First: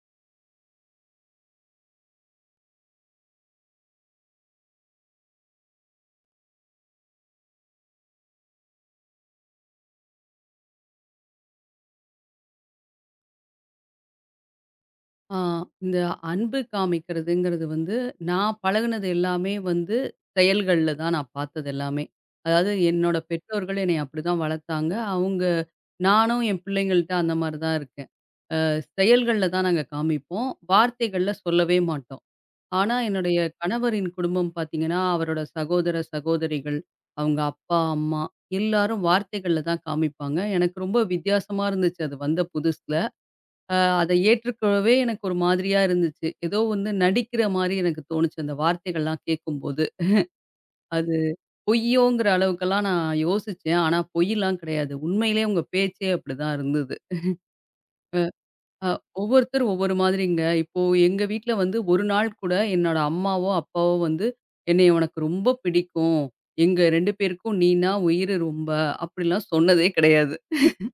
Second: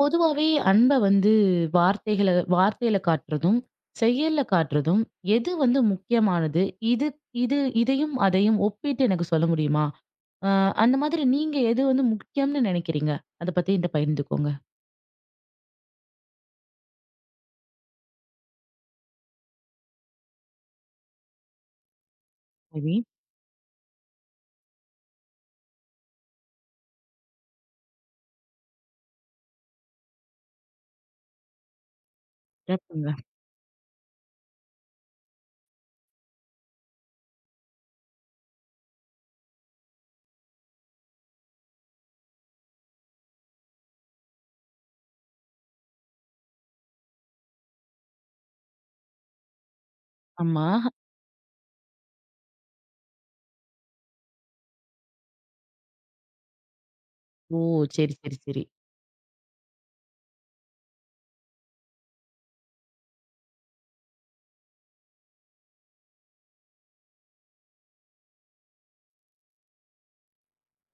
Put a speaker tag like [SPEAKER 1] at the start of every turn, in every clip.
[SPEAKER 1] பொதுவாவே அன்ப வந்து வார்த்தைகள வார்த்தையில காட்டுறதும், செயல்ல காட்டுறதும் எது வந்து முக்கியமானது? இது இது இதையும் அதையும் ஒப்பிட்டு எனக்கு சொல்ல முடியுமா? அ அந்த மாதிரி நீங்க எது வந்து முக்கியம்னு நினைக்கிறீங்க? அத பத்தி என்ட்ட பகிர்ந்துக்கோங்க.
[SPEAKER 2] ஆ, இந்த அன்பு காமிக்கிறதுங்கிறது வந்து, நான் பழகுனது எல்லாமே வந்து செயல்கள்ல தான் நான் பார்த்தது எல்லாமே. அதாவது
[SPEAKER 1] சரி.
[SPEAKER 2] என்னோட பெற்றோர்கள் என்னைய அப்படிதான் வளர்த்தாங்க. நானும் என் பிள்ளைங்கள்ட்ட அந்த மாரி தான் இருக்கேன். அ செயல்கள்ல தான் நாங்க காமிப்போம். வார்த்தைகள்ல சொல்லவே மாட்டோம். ஆனா
[SPEAKER 1] சிறப்புங்க.
[SPEAKER 2] என்னுடைய கணவரின் குடும்பம் பார்த்தீங்கன்னா, அவரோட சகோதர, சகோதரிகள், அவங்க அப்பா, அம்மா எல்லாரும் வார்த்தைகள்ல தான் காமிப்பாங்க. எனக்கு ரொம்ப வித்தியாசமா இருந்துச்சு அது வந்த புதுசுல. அத ஏற்றுக்கவே எனக்கு ஒரு மாதிரியா இருந்துச்சு. ஏதோ வந்து நடிக்கிற மாரி எனக்கு தோணுச்சு அந்த வார்த்தைகள்லாம் கேட்கும்போது.
[SPEAKER 1] ஆமா.
[SPEAKER 2] அது பொய்யோங்கிற அளவுக்கெல்லாம் நான் யோசிச்சேன். ஆனா பொய்லாம் கிடையாது. உண்மையிலேயே உங்க பேச்சே அப்படிதான் இருந்தது.
[SPEAKER 1] ஓ! சரி, சரி, சரி.
[SPEAKER 2] அ ஒவ்வொருத்தர் ஒவ்வொரு மாதிரிங்க. இப்போ எங்க வீட்ல வந்து ஒரு நாள் கூட என்னோட அம்மாவோ, அப்பாவோ வந்து "என்னைய உனக்கு ரொம்ப பிடிக்கும். எங்க 2 பேருக்கும் நீனா உயிரு ரொம்ப" அப்படிலாம் சொன்னதே கிடையாது.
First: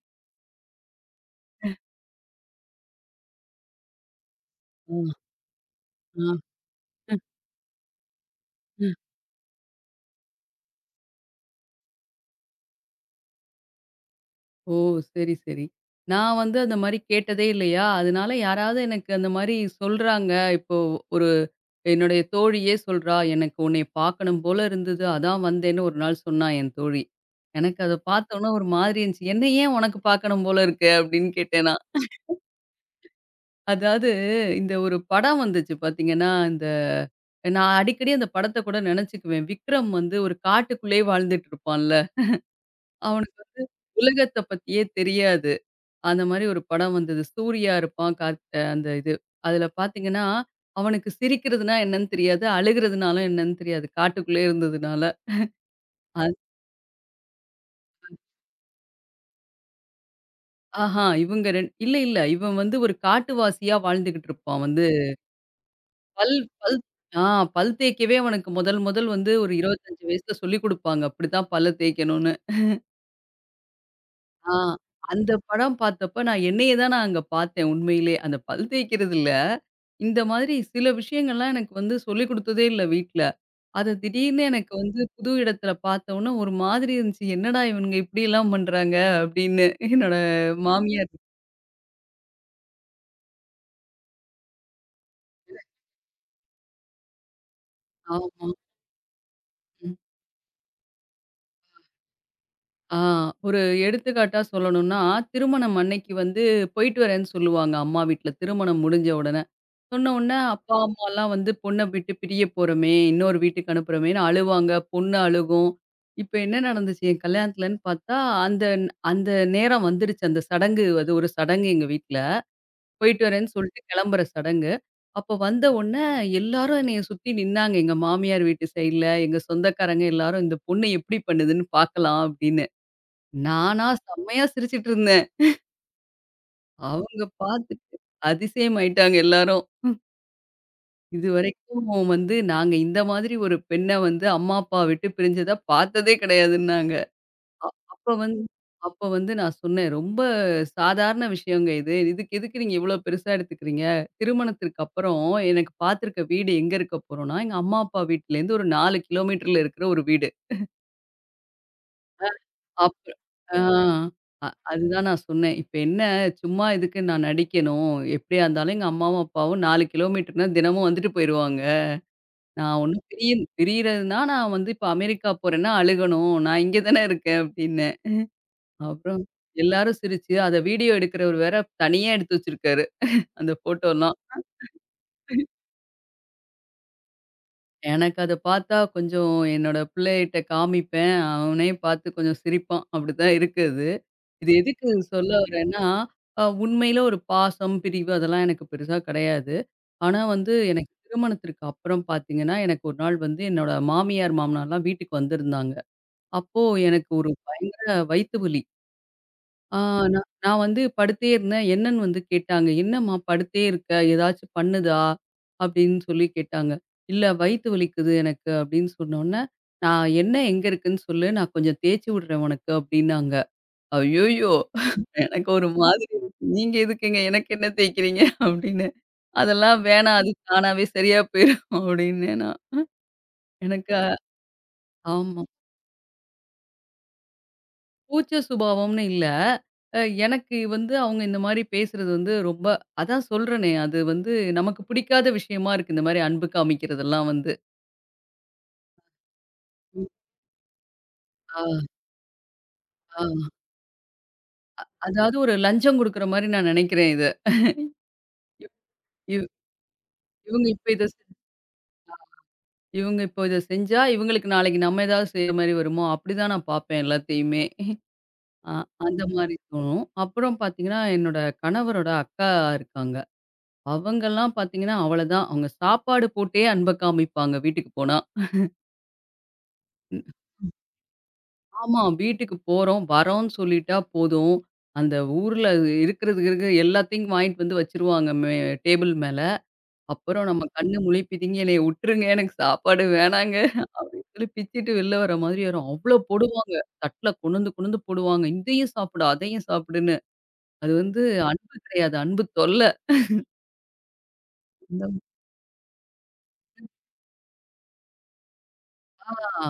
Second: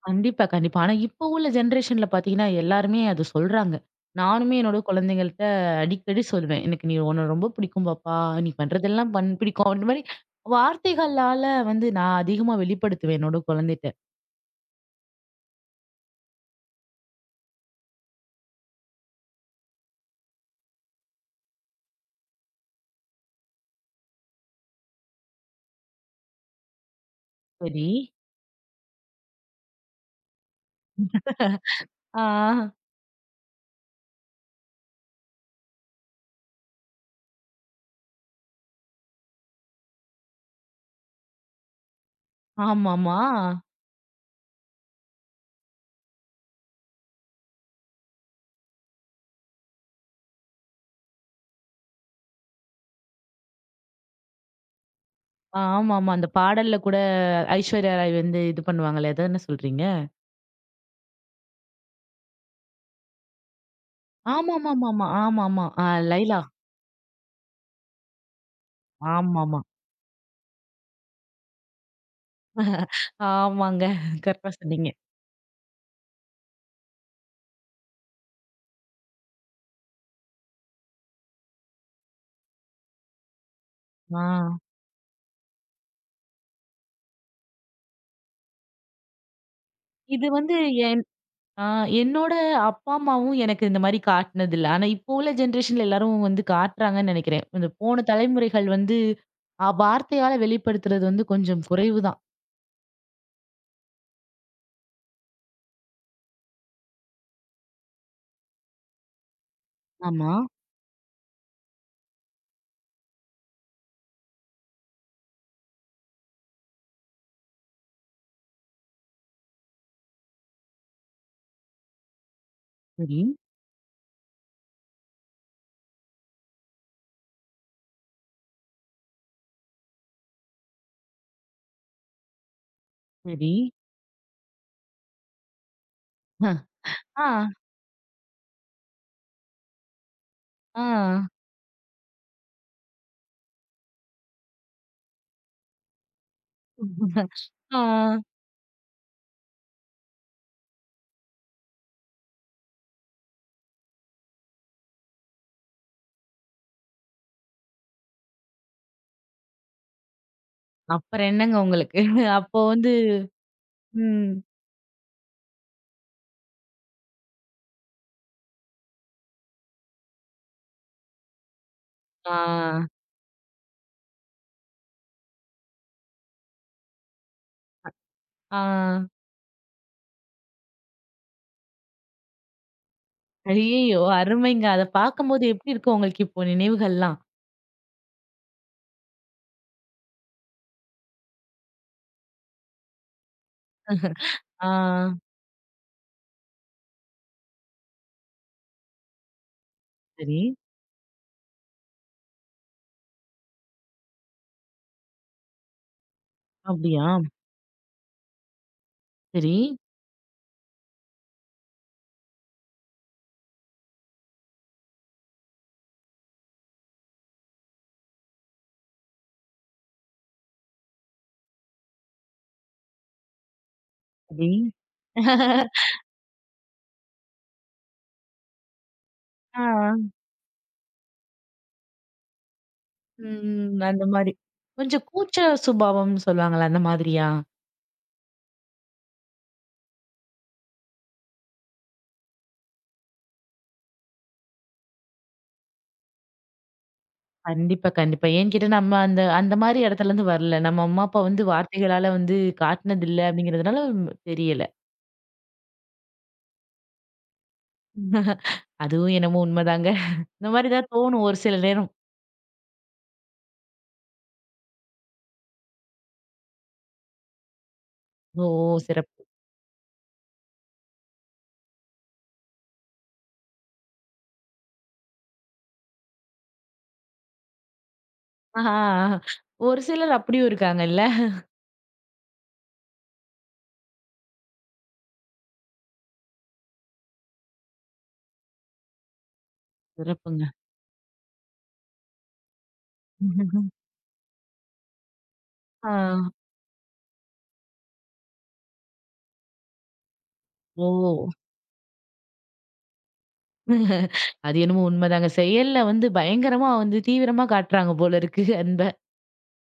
[SPEAKER 1] கண்டிப்பா, கண்டிப்பா. ஆனா இப்போ உள்ள ஜெனரேஷன்ல பார்த்தீங்கன்னா, எல்லாருமே அது சொல்றாங்க. நானுமே என்னோட
[SPEAKER 2] ம்.
[SPEAKER 1] குழந்தைங்கள்ட்ட அடிக்கடி
[SPEAKER 2] ஆ.
[SPEAKER 1] சொல்லுவேன். எனக்கு நீ உன்ன ரொம்ப பிடிக்கும் பாப்பா. நீ பண்றதெல்லாம் பண் பிடிக்கும். அந்த மாரி வார்த்தைகளால வந்து நான் அதிகமா வெளிப்படுத்துவேன் என்னோட குழந்தைட்ட.
[SPEAKER 2] ஓ! சரி, சரி. நான் வந்து அந்த மாரி கேட்டதே இல்லையா, அதனால யாராவது எனக்கு அந்த மாரி சொல்றாங்க, இப்போ ஒரு என்னுடைய தோழியே சொல்றா, "எனக்கு உன்னைய பார்க்கணும் போல இருந்தது. அதான் வந்தேன்னு" ஒரு நாள் சொன்னா என் தோழி. எனக்கு
[SPEAKER 1] சரி.
[SPEAKER 2] அத பார்த்தோனே ஒரு மாதிரி இருந்துச்சு. "என்ன ஏன் உனக்கு பார்க்கணும் போல இருக்கு?" அப்படின்னு கேட்டேன் நான்.
[SPEAKER 1] ஆ,
[SPEAKER 2] அதாவது இந்த ஒரு படம் வந்துச்சு பார்த்தீங்கன்னா, நான் அடிக்கடி அந்த படத்த கூட நெனச்சுக்குவேன். விக்ரம் வந்து ஒரு காட்டுக்குள்ளேயே வாழ்ந்துட்டு இருப்பான்ல,
[SPEAKER 1] ஆமாமா.
[SPEAKER 2] அவனுக்கு வந்து உலகத்த பத்தியே தெரியாது. அந்த மாரி ஒரு படம் வந்தது. சூர்யா இருப்பான். கார்த் அ அந்த இது. அதுல பார்த்தீங்கன்னா, அவனுக்கு சிரிக்கிறதுனா என்னன்னு தெரியாது. அழுகிறதுனாலும் என்னன்னு தெரியாது. காட்டுக்குள்ளே இருந்ததுனால.
[SPEAKER 1] ஆ, ஆமாமா. அந்த
[SPEAKER 2] அது
[SPEAKER 1] பாடல்ல கூட ஐஸ்வர்யா ராய் வந்து இது பண்ணுவாங்களே, அதான சொல்றீங்க?
[SPEAKER 2] ஆஹா இவங்க 2 இல்ல, இல்ல. இவன் வந்து ஒரு காட்டுவாசியா வாழ்ந்துகிட்டு இருப்பான் வந்து.
[SPEAKER 1] ஆமாமாமாமா. ஆமாமா. ஆ,
[SPEAKER 2] பல்
[SPEAKER 1] லைலா.
[SPEAKER 2] பல் ஆ பல் தேய்க்கவே அவனுக்கு முதல் முதல் வந்து ஒரு
[SPEAKER 1] ஆமாமா.
[SPEAKER 2] 25 வயசுல சொல்லிக் குடுப்பாங்க. இப்படித்தான் பல்ல தேய்க்கணும்னு.
[SPEAKER 1] ஆமாங்க. கரெக்ட்டா
[SPEAKER 2] ஆ
[SPEAKER 1] சொன்னீங்க.
[SPEAKER 2] அந்த படம் பார்த்தப்ப நான் என்னைய தான் நான் அங்க பார்த்தேன் உண்மையிலே. அந்த பல் தேய்க்கிறது இல்ல. இந்த மாதிரி சில விஷயங்கள்லாம் எனக்கு வந்து சொல்லிக் குடுத்ததே இல்ல வீட்ல. அது
[SPEAKER 1] ஆ.
[SPEAKER 2] திடீர்னு எனக்கு வந்து புது இடத்துல பார்த்தோன்னே ஒரு மாதிரி இருந்துச்சு. என்னடா இவனுங்க இப்படியெல்லாம் பண்றாங்க அப்படின்னு என்னோட
[SPEAKER 1] இது வந்து என்
[SPEAKER 2] மாமியார்.
[SPEAKER 1] ஆ என்னோட அப்பா, அம்மாவும் எனக்கு இந்த மாரி காட்டுனதில்ல. ஆனா, இப்போ உள்ள ஜெனரேஷன்ல எல்லாரும் வந்து காட்டுறாங்கன்னு நெனைக்கிறேன். இந்த போன
[SPEAKER 2] ஆமா.
[SPEAKER 1] தலைமுறைகள் வந்து
[SPEAKER 2] ம்.
[SPEAKER 1] வார்த்தையால வெளிப்படுத்துறது வந்து கொஞ்சம் குறைவு தான்.
[SPEAKER 2] ஆ ஒரு எடுத்துக்காட்டா சொல்லணும்னா, திருமணம் அன்னைக்கு வந்து போயிட்டு வரேன்னு சொல்லுவாங்க அம்மா வீட்ல. திருமணம் முடிஞ்ச உடனே. சொன்ன
[SPEAKER 1] ஆமா.
[SPEAKER 2] உடனே அப்பா, அம்மாலாம் வந்து பொண்ண விட்டு பிரிய போறோமே, இன்னொரு வீட்டுக்கு அனுப்புறோமேன்னு அழுவாங்க. பொண்ணு அழுகும். இப்ப என்ன நடந்துச்சு என் கல்யாணத்துலன்னு பார்த்தா, அந்த அந்த நேரம் வந்துருச்சு. அந்த சடங்கு அது ஒரு சடங்கு எங்க வீட்ல.
[SPEAKER 1] சரி,
[SPEAKER 2] போயிட்டு வரேன்னு சொல்லிட்டு கிளம்புற சடங்கு. அப்ப வந்த உடனே எல்லாரும் என்னைய சுத்தி நின்னாங்க. எங்க மாமியார் வீட்டு சைடுல, எங்க சொந்தக்காரங்க எல்லாரும் இந்த பொண்ணு எப்படி பண்ணுதுன்னு பார்க்கலாம் அப்படின்னு.
[SPEAKER 1] சரி.
[SPEAKER 2] நானா செம்மையா சிரிச்சுட்டு இருந்தேன்.
[SPEAKER 1] அ.
[SPEAKER 2] அவங்க
[SPEAKER 1] ஆ,
[SPEAKER 2] பார்த்துட்டு அதிசயமாயிட்டாங்க எல்லாரும்.
[SPEAKER 1] ஆ,
[SPEAKER 2] இதுவரைக்கும் வந்து நாங்க இந்த மாதிரி ஒரு பெண்ண வந்து அம்மா, அப்பா விட்டு பிரிஞ்சத பார்த்ததே கிடையாதுன்னாங்க. அ
[SPEAKER 1] ஆ.
[SPEAKER 2] அப்ப வந்து அப்ப வந்து நான் சொன்னேன், "ரொம்ப சாதாரண விஷயங்க இது. இதுக்கு எதுக்கு நீங்க இவ்ளோ பெருசா எடுத்துக்கிறீங்க? திருமணத்திற்கு அப்புறம் எனக்கு பார்த்திருக்க வீடு எங்க இருக்க போறோம்னா, எங்க அம்மா, அப்பா வீட்லேருந்து ஒரு 4 கிலோமீட்டர்ல இருக்கிற ஒரு வீடு."
[SPEAKER 1] அப்புறம் என்னங்க உங்களுக்கு? அப்போ வந்து
[SPEAKER 2] அப்புறம். ஆ
[SPEAKER 1] ம்.
[SPEAKER 2] அ அதுதான் நான் சொன்னேன். "இப்ப என்ன சும்மா இதுக்கு நான் நடிக்கணும்? எப்படியா இருந்தாலும் எங்க அம்மாவும், அப்பாவும் 4 கிலோமீட்டர்னா தினமும் வந்துட்டு போயிருவாங்க.
[SPEAKER 1] ஆ,
[SPEAKER 2] நான் ஒண்ணும் பிரிய பிரியறதுன்னா நான் வந்து இப்ப அமெரிக்கா போறேன்னா அழுகணும். நான் இங்க தானே இருக்கேன்." அப்படின்னு.
[SPEAKER 1] ஆ.
[SPEAKER 2] அப்புறம் எல்லாரும் சிரிச்சு, அத வீடியோ எடுக்கிறவர் வேற தனியா எடுத்து வச்சிருக்காரு. அந்த
[SPEAKER 1] ஐயய்யோ!
[SPEAKER 2] ஃபோட்டோலாம்.
[SPEAKER 1] அருமைங்க. அத பார்க்கும்போது எப்படி இருக்கும் உங்களுக்கு இப்போ நினைவுகள்லாம்?
[SPEAKER 2] எனக்கு அத பார்த்தா கொஞ்சம் என்னோட பிள்ளைகிட்ட காமிப்பேன். அவனே பார்த்து கொஞ்சம் சிரிப்பான். அப்படித்தான் இருக்கு அது. இது
[SPEAKER 1] ஆ.
[SPEAKER 2] எதுக்கு சொல்ல வரேன்னா, உண்மையில ஒரு பாசம், பிரிவு அதெல்லாம் எனக்கு பெருசா கிடையாது. ஆனா
[SPEAKER 1] சரி.
[SPEAKER 2] வந்து எனக்கு திருமணத்திற்கு அப்புறம் பார்த்தீங்கன்னா, எனக்கு ஒரு நாள் வந்து என்னோட மாமியார், மாமனார்லாம் வீட்டுக்கு வந்திருந்தாங்க. அப்போ
[SPEAKER 1] அப்படியா?
[SPEAKER 2] எனக்கு ஒரு பயங்கர வயித்து வலி.
[SPEAKER 1] சரி,
[SPEAKER 2] ஆ நான் நான் வந்து படுத்தே இருந்தேன். என்னன்னு வந்து கேட்டாங்க. "என்னம்மா படுத்தே இருக்க? ஏதாச்சும் பண்ணுதா?" அப்படின்னு சொல்லி கேட்டாங்க. "இல்ல வயித்து வலிக்குது எனக்கு" அப்படின்னு சொன்னோனே, "நான் எண்ணெய் எங்க இருக்குன்னு சொல்லு, நான் கொஞ்சம் தேய்ச்சு விடுறேன் உனக்கு" அப்படின்னாங்க.
[SPEAKER 1] சரி.
[SPEAKER 2] ஐய்யயோ! எனக்கு ஒரு மாதிரி இருந்துச்சு. "நீங்க எதுக்குங்க எனக்கு எண்ணெய் தேய்க்கிறீங்க?" அப்படின்னு.
[SPEAKER 1] ஆ.
[SPEAKER 2] "அதெல்லாம் வேணாம் அது தானாவே சரியா போயிரும்" அப்படின்னேன் நான்.
[SPEAKER 1] ம்.
[SPEAKER 2] எனக்கு.
[SPEAKER 1] அந்த மாரி. கொஞ்சம்
[SPEAKER 2] ஆமா.
[SPEAKER 1] கூச்ச சுபாவம்னு சொல்லுவாங்கல்ல, அந்த மாதிரியா?
[SPEAKER 2] கூச்ச சுபாவம்னு இல்ல. எனக்கு வந்து அவங்க இந்த மாரி பேசுறது வந்து ரொம்ப அதான் சொல்றேனே, அது வந்து நமக்கு பிடிக்காத விஷயமா இருக்கு. இந்த மாரி அன்பு காமிக்கிறதெல்லாம் வந்து.
[SPEAKER 1] கண்டிப்பா, கண்டிப்பா. ஏன்னு கேட்டா, நம்ம அந்த அந்த மாரி
[SPEAKER 2] ம்.
[SPEAKER 1] இடத்துலருந்து வரல. நம்ம அம்மா, அப்பா வந்து
[SPEAKER 2] ஆ,
[SPEAKER 1] வார்த்தைகளால வந்து
[SPEAKER 2] ஆ.
[SPEAKER 1] காட்டுனதில்ல அப்படிங்கிறதுனால தெரியல.
[SPEAKER 2] அதாவது ஒரு லஞ்சம் குடுக்குற மாரி நான் நெனைக்கிறேன் இத.
[SPEAKER 1] அதுவும் என்னமோ
[SPEAKER 2] இவ்
[SPEAKER 1] உண்மதாங்க. இந்த
[SPEAKER 2] இவங்க
[SPEAKER 1] மாரி
[SPEAKER 2] இப்ப
[SPEAKER 1] தான்
[SPEAKER 2] இத செ
[SPEAKER 1] தோணும் ஒரு சில நேரம்.
[SPEAKER 2] இவங்க இப்போ இத செஞ்சா, இவங்களுக்கு நாளைக்கு நம்ம ஏதாவது செய்ற மாரி வருமோ? அப்படிதான் நான் பார்ப்பேன் எல்லாத்தையுமே.
[SPEAKER 1] ஓ!
[SPEAKER 2] அ
[SPEAKER 1] சிறப்பு.
[SPEAKER 2] அந்த மாரி தோணும். அப்புறம் பார்த்தீங்கன்னா, என்னோட கணவரோட அக்கா இருக்காங்க. அவங்கலாம் பார்த்தீங்கன்னா, அவ்வளதான். அவங்க சாப்பாடு போட்டே அன்ப காமிப்பாங்க வீட்டுக்கு போனா.
[SPEAKER 1] ஆஹா. ஒரு சிலர் அப்படியும் இருக்காங்கல்ல.
[SPEAKER 2] ஆமா. வீட்டுக்கு போறோம், வரோம்ன்னு சொல்லிட்டா போதும். அந்த ஊர்ல இருக்கிறது கிருக்க எல்லாத்தையும் வாங்கிட்டு வந்து வச்சுருவாங்க டேபிள் மேல.
[SPEAKER 1] சிறப்புங்க.
[SPEAKER 2] அப்புறம் நம்ம கண்ணு முழி பிதுங்கி "என்னைய உட்டுருங்க, எனக்கு சாப்பாடு வேணாங்க" அப்படின்னு சொல்லி பிச்சுட்டு வெளில வர மாதிரி வரும்.
[SPEAKER 1] ஆ.
[SPEAKER 2] அவ்ளோ போடுவாங்க. தட்ல கொண்டுந்து கொண்டுந்து போடுவாங்க. "இதையும் சாப்பிடு, அதையும் சாப்பிடுன்னு."
[SPEAKER 1] ஓ!
[SPEAKER 2] அது வந்து அன்பு கிடையாது, அன்பு தொல்ல.
[SPEAKER 1] அது என்னமோ
[SPEAKER 2] இந்த
[SPEAKER 1] உண்மதாங்க. செயல்ல வந்து பயங்கரமா வந்து தீவிரமா காட்டுறாங்க போல இருக்கு அன்ப.
[SPEAKER 2] ஆ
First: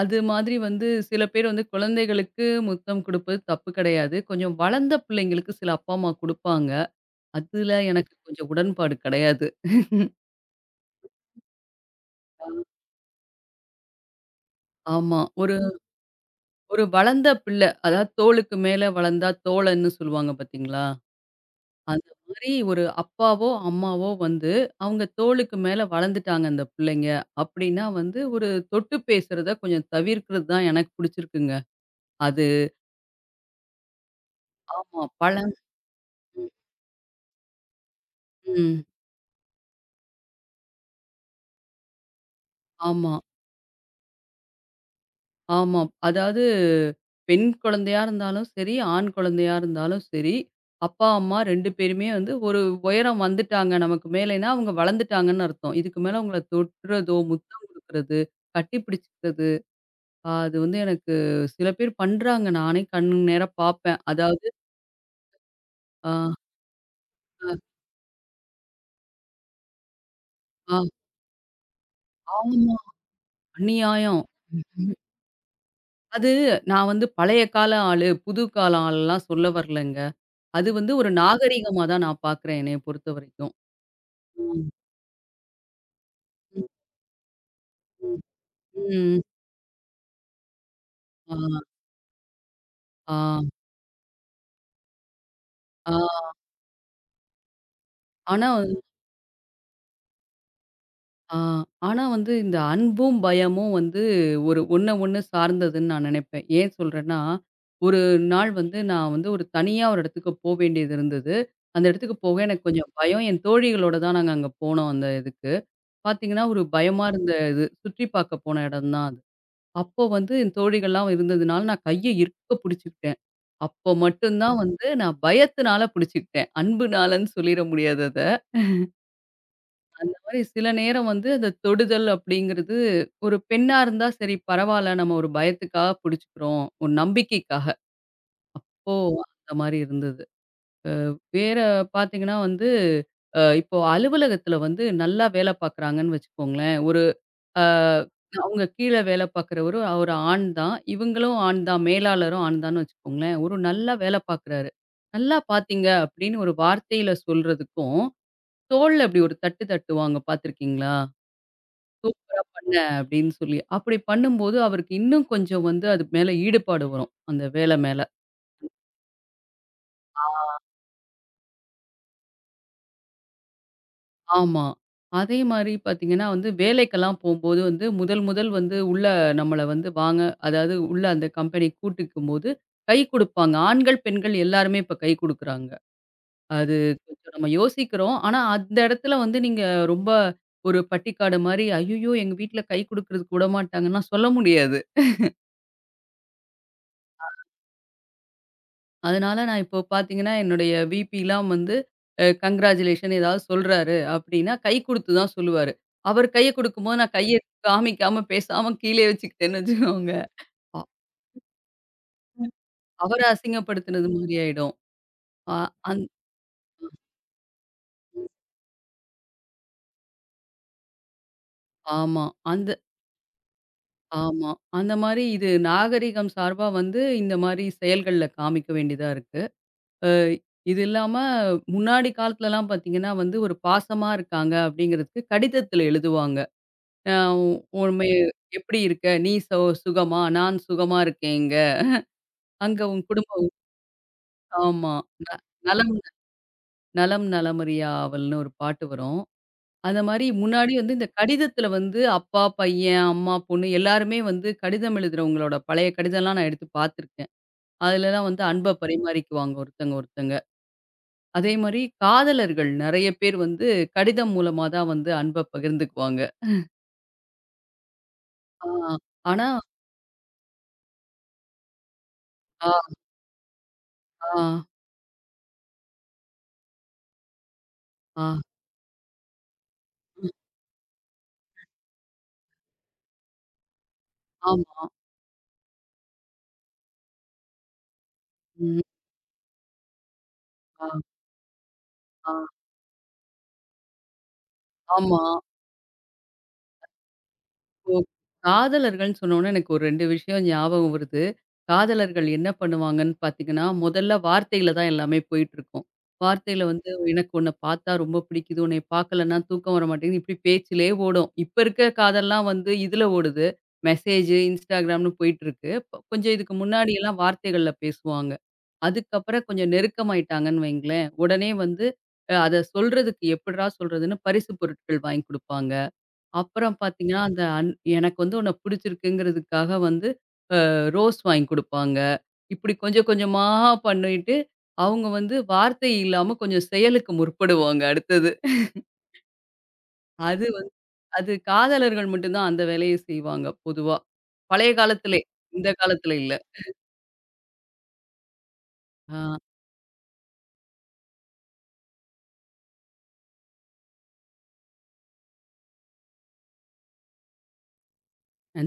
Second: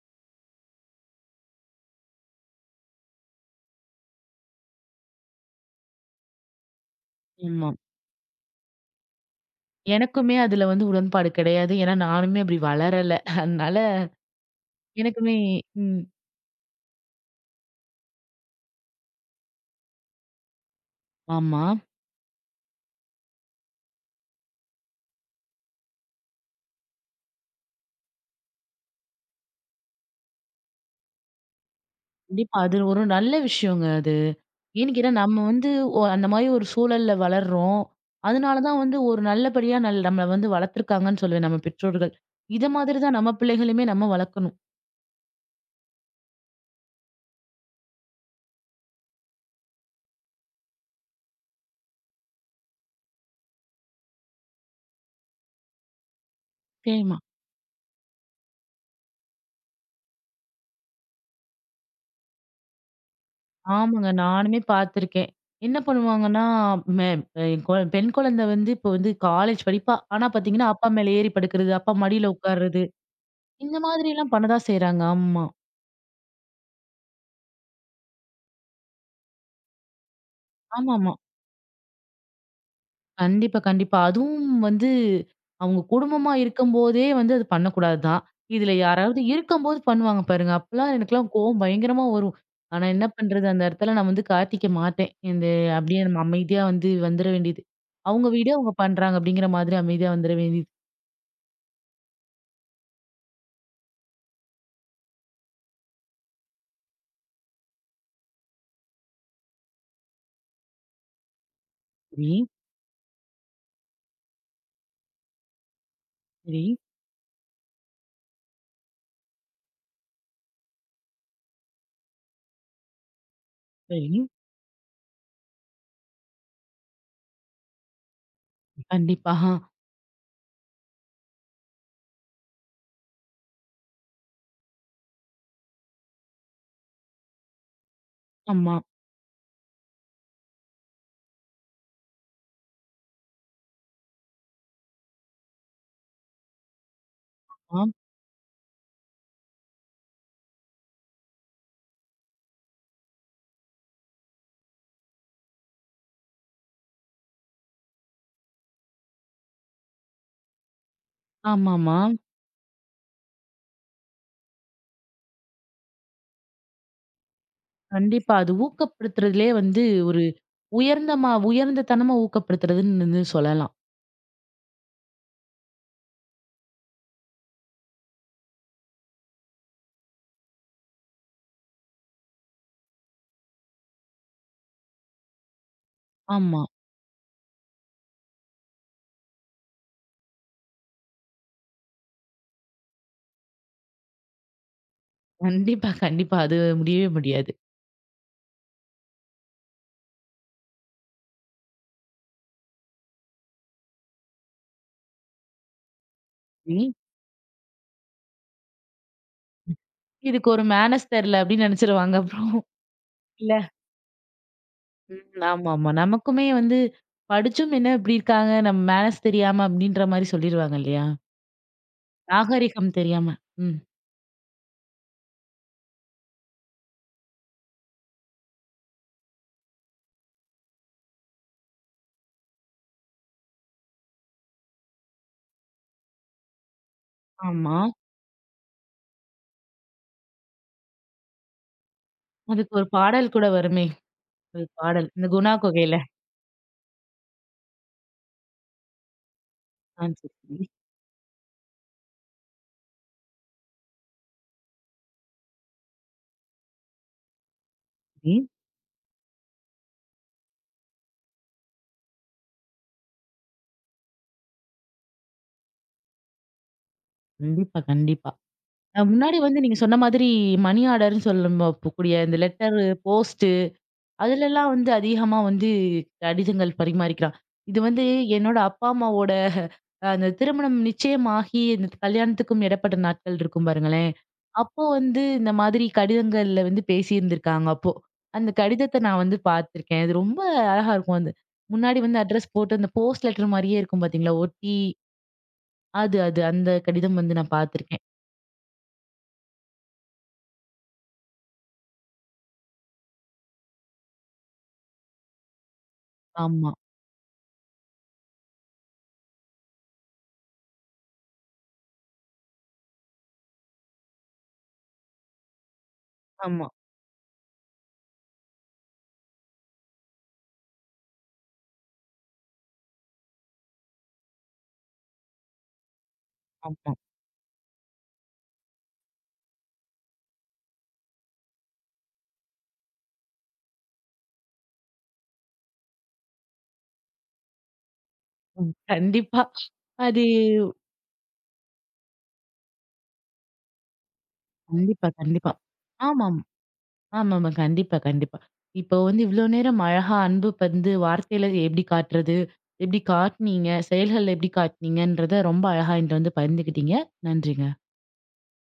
[SPEAKER 2] அது மாதிரி வந்து சில பேர் வந்து குழந்தைகளுக்கு முத்தம் குடுப்பது தப்பு கிடையாது. கொஞ்சம் வளர்ந்த பிள்ளைங்களுக்கு சில அப்பா, அம்மா குடுப்பாங்க.
[SPEAKER 1] ஆமா.
[SPEAKER 2] அதுல எனக்கு கொஞ்சம் உடன்பாடு கிடையாது.
[SPEAKER 1] எனக்குமே அதுல வந்து உடன்பாடு கிடையாது. ஏன்னா நானுமே அப்படி வளரல. அதனால
[SPEAKER 2] ஆமா.
[SPEAKER 1] எனக்குமே
[SPEAKER 2] ஒரு
[SPEAKER 1] ம்.
[SPEAKER 2] ஒரு வளர்ந்த பிள்ளை. அதாவது தோளுக்கு மேல வளர்ந்தா தோழன்னு சொல்லுவாங்க பார்த்தீங்களா?
[SPEAKER 1] ஆமா.
[SPEAKER 2] அந்த மாரி ஒரு அப்பாவோ, அம்மாவோ வந்து அவங்க தோளுக்கு மேல வளர்ந்துட்டாங்க அந்த பிள்ளைங்க. அப்படின்னா வந்து ஒரு தொட்டு பேசுறத கொஞ்சம் தவிர்க்கிறது தான் எனக்கு புடிச்சிருக்குங்க. அது.
[SPEAKER 1] கண்டிப்பா. அது ஒரு நல்ல விஷயங்க அது. ஏன்னு
[SPEAKER 2] ஆமா.
[SPEAKER 1] கேட்டா நம்ம வந்து ஒ அந்த மாரி
[SPEAKER 2] ம்.
[SPEAKER 1] ஒரு சூழல்ல வளர்றோம். அதனால தான்
[SPEAKER 2] ம்.
[SPEAKER 1] வந்து ஒரு நல்லபடியா நல் நம்மள வந்து வளர்த்துருக்காங்கன்னு சொல்லுவேன் நம்ம பெற்றோர்கள். இத மாதிரி
[SPEAKER 2] ஆமா.
[SPEAKER 1] தான் நம்ம பிள்ளைகளையுமே நம்ம வளர்க்கணும்.
[SPEAKER 2] ஆமா. அதாவது பெண் குழந்தையா இருந்தாலும் சரி, ஆண் குழந்தையா இருந்தாலும் சரி, அப்பா, அம்மா 2 பேருமே வந்து ஒரு உயரம் வந்துட்டாங்க நமக்கு மேலேன்னா, அவங்க வளர்ந்துட்டாங்கன்னு அர்த்தம். இதுக்கு மேல அவங்கள தொடுறதோ,
[SPEAKER 1] நிச்சயமா.
[SPEAKER 2] முத்தம் குடுக்குறது, கட்டி பிடிச்சுக்கிறது, அது வந்து எனக்கு சில பேர் பண்றாங்க. நானே கண் நேரா பார்ப்பேன்.
[SPEAKER 1] ஆமாங்க.
[SPEAKER 2] அதாவது.
[SPEAKER 1] நானுமே பார்த்துருக்கேன். என்ன
[SPEAKER 2] அ
[SPEAKER 1] பண்ணுவாங்கன்னா, மே என் கொ பெண் குழந்தை வந்து இப்போ வந்து காலேஜ் படிப்பா. ஆனா பார்த்தீங்கன்னா,
[SPEAKER 2] அ
[SPEAKER 1] அப்பா மேல ஏறி படுக்கிறது, அப்பா மடியில
[SPEAKER 2] ஆமா.
[SPEAKER 1] உட்கார்றது. இந்த
[SPEAKER 2] அநியாயம்.
[SPEAKER 1] மாதிரிலாம் பண்ணதான் செய்றாங்க. ஆமா.
[SPEAKER 2] அது நான் வந்து பழைய கால ஆளு, புது கால ஆள்லாம் சொல்ல வரலங்க. அது வந்து ஒரு
[SPEAKER 1] ஆமாமா.
[SPEAKER 2] நாகரிகமா தான் நான் பார்க்குறேன் என்னைய பொறுத்தவரைக்கும்.
[SPEAKER 1] கண்டிப்பா, கண்டிப்பா. அதுவும்
[SPEAKER 2] ம்.
[SPEAKER 1] வந்து அவங்க குடும்பமா இருக்கும்போதே வந்து அது
[SPEAKER 2] ம்.
[SPEAKER 1] பண்ணக்கூடாதுதான். இதுல
[SPEAKER 2] ம்.
[SPEAKER 1] யாராவது இருக்கும்போது பண்ணுவாங்க பாருங்க. அப்பலாம் எனக்கெல்லாம் கோவம்
[SPEAKER 2] ஆ,
[SPEAKER 1] பயங்கரமா வரும். ஆனா என்ன
[SPEAKER 2] ஆ,
[SPEAKER 1] பண்றது? அந்த இடத்துல நான் வந்து காட்டிக்க மாட்டேன். இந்த அப்படியே நம்ம
[SPEAKER 2] ஆ.
[SPEAKER 1] அமைதியா வந்து வந்துர வேண்டியது. அவங்க
[SPEAKER 2] ஆனா
[SPEAKER 1] வீடு அவங்க
[SPEAKER 2] வந்து
[SPEAKER 1] பண்றாங்க அப்படிங்கிற மாதிரி அமைதியா வந்துர வேண்டியது.
[SPEAKER 2] ஆ ஆனா வந்து இந்த அன்பும், பயமும் வந்து ஒண்ண ஒண்ணு சார்ந்ததுன்னு நான் நினைப்பேன். ஏன் சொல்றேன்னா, ஒரு நாள் வந்து நான் வந்து ஒரு தனியா ஒரு இடத்துக்கு போ வேண்டியது இருந்தது. அந்த இடத்துக்கு
[SPEAKER 1] சரி,
[SPEAKER 2] போக எனக்கு கொஞ்சம் பயம். என் தோழிகளோட தான் நாங்க அங்க போனோம் அந்த இதுக்கு. பார்த்தீங்கன்னா, ஒரு
[SPEAKER 1] சரி,
[SPEAKER 2] பயமா இருந்த இது. சுற்றி பார்க்க போன இடம் தான் அது. அப்போ வந்து என் தோழிகள்லாம் இருந்ததுனால நான் கைய இறுக்க புடிச்சுக்கிட்டேன். அப்போ
[SPEAKER 1] சரி.
[SPEAKER 2] மட்டும் தான் வந்து நான் பயத்தினால புடிச்சுக்கிட்டேன். அன்புனாலன்னு சொல்லிற முடியாது அது.
[SPEAKER 1] கண்டிப்பா.
[SPEAKER 2] மாரி சில நேரம் வந்து அந்த தொடுதல் அப்படிங்கிறது, ஒரு பெண்ணா இருந்தா சரி பரவால்ல, நம்ம ஒரு பயத்துக்காக புடிச்சுக்கிறோம். ஒரு நம்பிக்கைக்காக.
[SPEAKER 1] ஆமா.
[SPEAKER 2] இப்போ அந்த மாரி இருந்தது. வேற பார்த்தீங்கன்னா வந்து, இப்போ அலுவலகத்தில வந்து நல்லா வேல பார்க்குறாங்கன்னு வச்சுக்கோங்களேன். ஒரு அ
[SPEAKER 1] ஆம்.
[SPEAKER 2] அவங்க கீழ வேல பார்க்குறவரு அவரு ஆண் தான். இவங்களும் ஆண் தான். மேலாளரும் ஆண் தான்னு வச்சுக்கோங்களேன். ஒரு நல்லா வேல பார்க்குறாரு. "நல்லா பார்த்தீங்க" அப்படின்னு ஒரு வார்த்தையில சொல்றதுக்கும், தோள்ல இப்படி ஒரு தட்டுவாங்க பார்த்துருக்கீங்களா?
[SPEAKER 1] ஆமாமா.
[SPEAKER 2] சூப்பரா பண்ண அப்படின்னு சொல்லி. அப்படி பண்ணும்போது அவருக்கு இன்னும் கொஞ்சம் வந்து அது மேல ஈடுபாடு வரும். அந்த வேலை மேல.
[SPEAKER 1] கண்டிப்பா. அது ஊக்கப்படுத்துறதுலயே வந்து
[SPEAKER 2] ஆ.
[SPEAKER 1] உயர்ந்த மா உயர்ந்த தனமா ஊக்கப்படுத்துறதுன்னு வந்து சொல்லலாம்.
[SPEAKER 2] ஆமா. அதே மாரி பார்த்தீங்கன்னா வந்து வேலைக்கெல்லாம் போம்போது வந்து முதல் முதல் வந்து உள்ள நம்மள வந்து வாங்க அதாவது உள்ள அந்த கம்பெனி கூட்டிக்கும்போது கை குடுப்பாங்க. ஆண்கள், பெண்கள் எல்லாருமே இப்ப கை குடுக்குறாங்க.
[SPEAKER 1] ஆமா.
[SPEAKER 2] அது கொஞ்சம் நம்ம யோசிக்கிறோம். ஆனா அந்த இடத்துல வந்து நீங்க ரொம்ப ஒரு பட்டிக்காடு மாரி, "ஐயய்யோ! எங்க வீட்ல கை குடுக்குறதுக்கு விடமாட்டாங்கன்னா" சொல்ல முடியாது.
[SPEAKER 1] கண்டிப்பா, கண்டிப்பா. அது முடியவே முடியாது.
[SPEAKER 2] அதனால நான் இப்போ பார்த்தீங்கன்னா, என்னுடைய விபிலாம் வந்து கங்கிராச்சுலேஷன் ஏதாவது சொல்றாரு அப்படின்னா, கை குடுத்து தான் சொல்லுவாரு. அவர் கைய
[SPEAKER 1] ம்.
[SPEAKER 2] குடுக்கும்போது நான் கைய காமிக்காம, பேசாம கீழே வச்சுக்கிட்டேன்னு வச்சுக்கோங்க.
[SPEAKER 1] இதுக்கு ஒரு
[SPEAKER 2] அ
[SPEAKER 1] மேனர்ஸ் தெர்ல அப்படின்னு நெனச்சுருவாங்க அப்புறம்.
[SPEAKER 2] அவர
[SPEAKER 1] இல்ல.
[SPEAKER 2] அசிங்கப்படுத்தினது மாரி ஆயிடும்.
[SPEAKER 1] ம்.
[SPEAKER 2] அ
[SPEAKER 1] ஆமாமா.
[SPEAKER 2] அந்
[SPEAKER 1] நமக்குமே வந்து படிச்சும் என்ன இப்படி இருக்காங்க? நம்ம மேனர்ஸ் தெரியாம அப்படின்ற மாரி சொல்லிருவாங்க இல்லையா?
[SPEAKER 2] ஆமா. அந்த
[SPEAKER 1] நாகரிகம் தெரியாம. ம்.
[SPEAKER 2] ஆமா. அந்த மாரி இது நாகரிகம் சார்பா வந்து இந்த மாரி செயல்கள்ல காமிக்க வேண்டியதா இருக்கு. அ இது இல்லாம முன்னாடி காலத்துலலாம் பார்த்தீங்கன்னா வந்து, ஒரு பாசமா இருக்காங்க அப்படிங்கிறதுக்கு கடிதத்தில எழுதுவாங்க. அ
[SPEAKER 1] ஆமா.
[SPEAKER 2] உண்மை "எப்படி இருக்க? நீ சுகமா? நான் சுகமா இருக்கேன் இங்க.
[SPEAKER 1] அதுக்கு
[SPEAKER 2] அங்க
[SPEAKER 1] ஒரு
[SPEAKER 2] உன்
[SPEAKER 1] பாடல் கூட
[SPEAKER 2] குடும்பம்."
[SPEAKER 1] வருமே. ஒரு
[SPEAKER 2] ஆமா.
[SPEAKER 1] பாடல். இந்த
[SPEAKER 2] ந
[SPEAKER 1] குணா
[SPEAKER 2] நலம்
[SPEAKER 1] கொகையில.
[SPEAKER 2] நலம் நலமறியா ஆவல்ன்னு ஒரு பாட்டு வரும். அந்த
[SPEAKER 1] ஆ
[SPEAKER 2] மாரி
[SPEAKER 1] சரி, சரி.
[SPEAKER 2] முன்னாடி வந்து இந்த கடிதத்தில வந்து அப்பா, பையன், அம்மா, பொண்ணு எல்லாருமே வந்து கடிதம் எழுதுறவங்களோட பழைய கடிதம்லாம் நான் எடுத்து பார்த்துருக்கேன். அதுலலாம்
[SPEAKER 1] சரி.
[SPEAKER 2] வந்து அன்ப பரிமாறிக்குவாங்க ஒருத்தங்க, ஒருத்தங்க. அதே மாரி காதலர்கள் நெறைய பேர் வந்து கடிதம் மூலமா தான் வந்து அன்ப பகிர்ந்துக்குவாங்க.
[SPEAKER 1] கண்டிப்பா, கண்டிப்பா.
[SPEAKER 2] ஆ
[SPEAKER 1] முன்னாடி
[SPEAKER 2] ஆனா
[SPEAKER 1] வந்து நீங்க சொன்ன மாதிரி மணி ஆர்டர்ன்னு சொல்லும் கூடிய இந்த லெட்டர்
[SPEAKER 2] ஆ
[SPEAKER 1] போஸ்ட்
[SPEAKER 2] ஆ
[SPEAKER 1] அதுலலாம் வந்து அதிகமா வந்து கடிதங்கள் பரிமாறிக்கிறான். இது வந்து
[SPEAKER 2] ஆ.
[SPEAKER 1] என்னோட அப்பா, அம்மாவோட அந்த
[SPEAKER 2] ம்.
[SPEAKER 1] திருமணம் நிச்சயமாகி, இந்த கல்யாணத்துக்கும் இடைப்பட்ட நாட்கள் இருக்கும் பாருங்களேன். அப்போ
[SPEAKER 2] ஆமா.
[SPEAKER 1] வந்து இந்த மாதிரி கடிதங்கள்ல வந்து பேசியிருந்திருக்காங்க அப்போ. அந்த
[SPEAKER 2] ம்.
[SPEAKER 1] கடிதத்த நான் வந்து பார்த்துருக்கேன். அது ரொம்ப
[SPEAKER 2] ஆ.
[SPEAKER 1] அழகா இருக்கும் அது. முன்னாடி வந்து
[SPEAKER 2] ஆ,
[SPEAKER 1] அட்ரஸ் போட்டு அந்த போஸ்ட் லெட்டர் மாரியே இருக்கும் பார்த்தீங்களா? ஒட்டி
[SPEAKER 2] ஆமா.
[SPEAKER 1] அது அது அந்த கடிதம் வந்து நான்
[SPEAKER 2] இப்போ
[SPEAKER 1] பார்த்துருக்கேன்.
[SPEAKER 2] காதலர்கள்ன்னு சொன்னோனே எனக்கு ஒரு 2 விஷயம் ஞாபகம் வருது. காதலர்கள் என்ன பண்ணுவாங்கன்னு பார்த்தீங்கன்னா, முதல்ல வார்த்தையில தான் எல்லாமே போயிட்டுருக்கும். வார்த்தையில
[SPEAKER 1] ஆமா,
[SPEAKER 2] வந்து எனக்கு உன்ன பார்த்தா ரொம்ப பிடிக்குது, உன்னைய பார்க்கலன்னா தூக்கம் வர மாட்டேங்குது, இப்படி பேச்சிலே ஓடும். இப்ப இருக்க காதல்லாம் வந்து இதுல ஓடுது. மெசேஜ், Instagramன்னு போயிட்டுருக்கு. கொஞ்சம் இதுக்கு
[SPEAKER 1] ஆமா,
[SPEAKER 2] முன்னாடியெல்லாம் வார்த்தைகள்ல பேசுவாங்க. அதுக்கப்புறம் கொஞ்சம் நெருக்கமாயிட்டாங்கன்னு வைங்களேன், உடனே வந்து அத சொல்றதுக்கு எப்புட்றா சொல்றதுன்னு பரிசு பொருட்கள் வாங்கி குடுப்பாங்க. அப்புறம்
[SPEAKER 1] ஆமா.
[SPEAKER 2] பார்த்தீங்கன்னா, அந்த அன் எனக்கு வந்து உன்ன பிடிச்சிருக்குங்கிறதுக்காக வந்து ரோஸ் வாங்கி குடுப்பாங்க. இப்படி கொஞ்சம் கொஞ்சமா பண்ணிட்டு, அவங்க வந்து வார்த்தை இல்லாம கொஞ்சம் செயலுக்கு முற்படுவாங்க அடுத்தது.
[SPEAKER 1] ம். கண்டிப்பா. அது
[SPEAKER 2] அது வந்து அது காதலர்கள் மட்டும் தான் அந்த வேலைய செய்வாங்க பொதுவா. பழைய
[SPEAKER 1] கண்டிப்பா,
[SPEAKER 2] காலத்திலே,
[SPEAKER 1] கண்டிப்பா.
[SPEAKER 2] இந்த காலத்தில இல்ல.
[SPEAKER 1] ஆமாமா. ஆமாமா. கண்டிப்பா, கண்டிப்பா. இப்போ வந்து இவ்ளோ நேரம் அழகா அன்பு வந்து வார்த்தையில எப்படி காட்டுறது? எப்படி காட்டுனீங்க? செயல்கள்ல எப்படி காட்டுனீங்கன்றத ரொம்ப அழகா என்ட்ட வந்து பகிர்ந்துக்கிட்டீங்க. நன்றிங்க.
[SPEAKER 2] ஆ.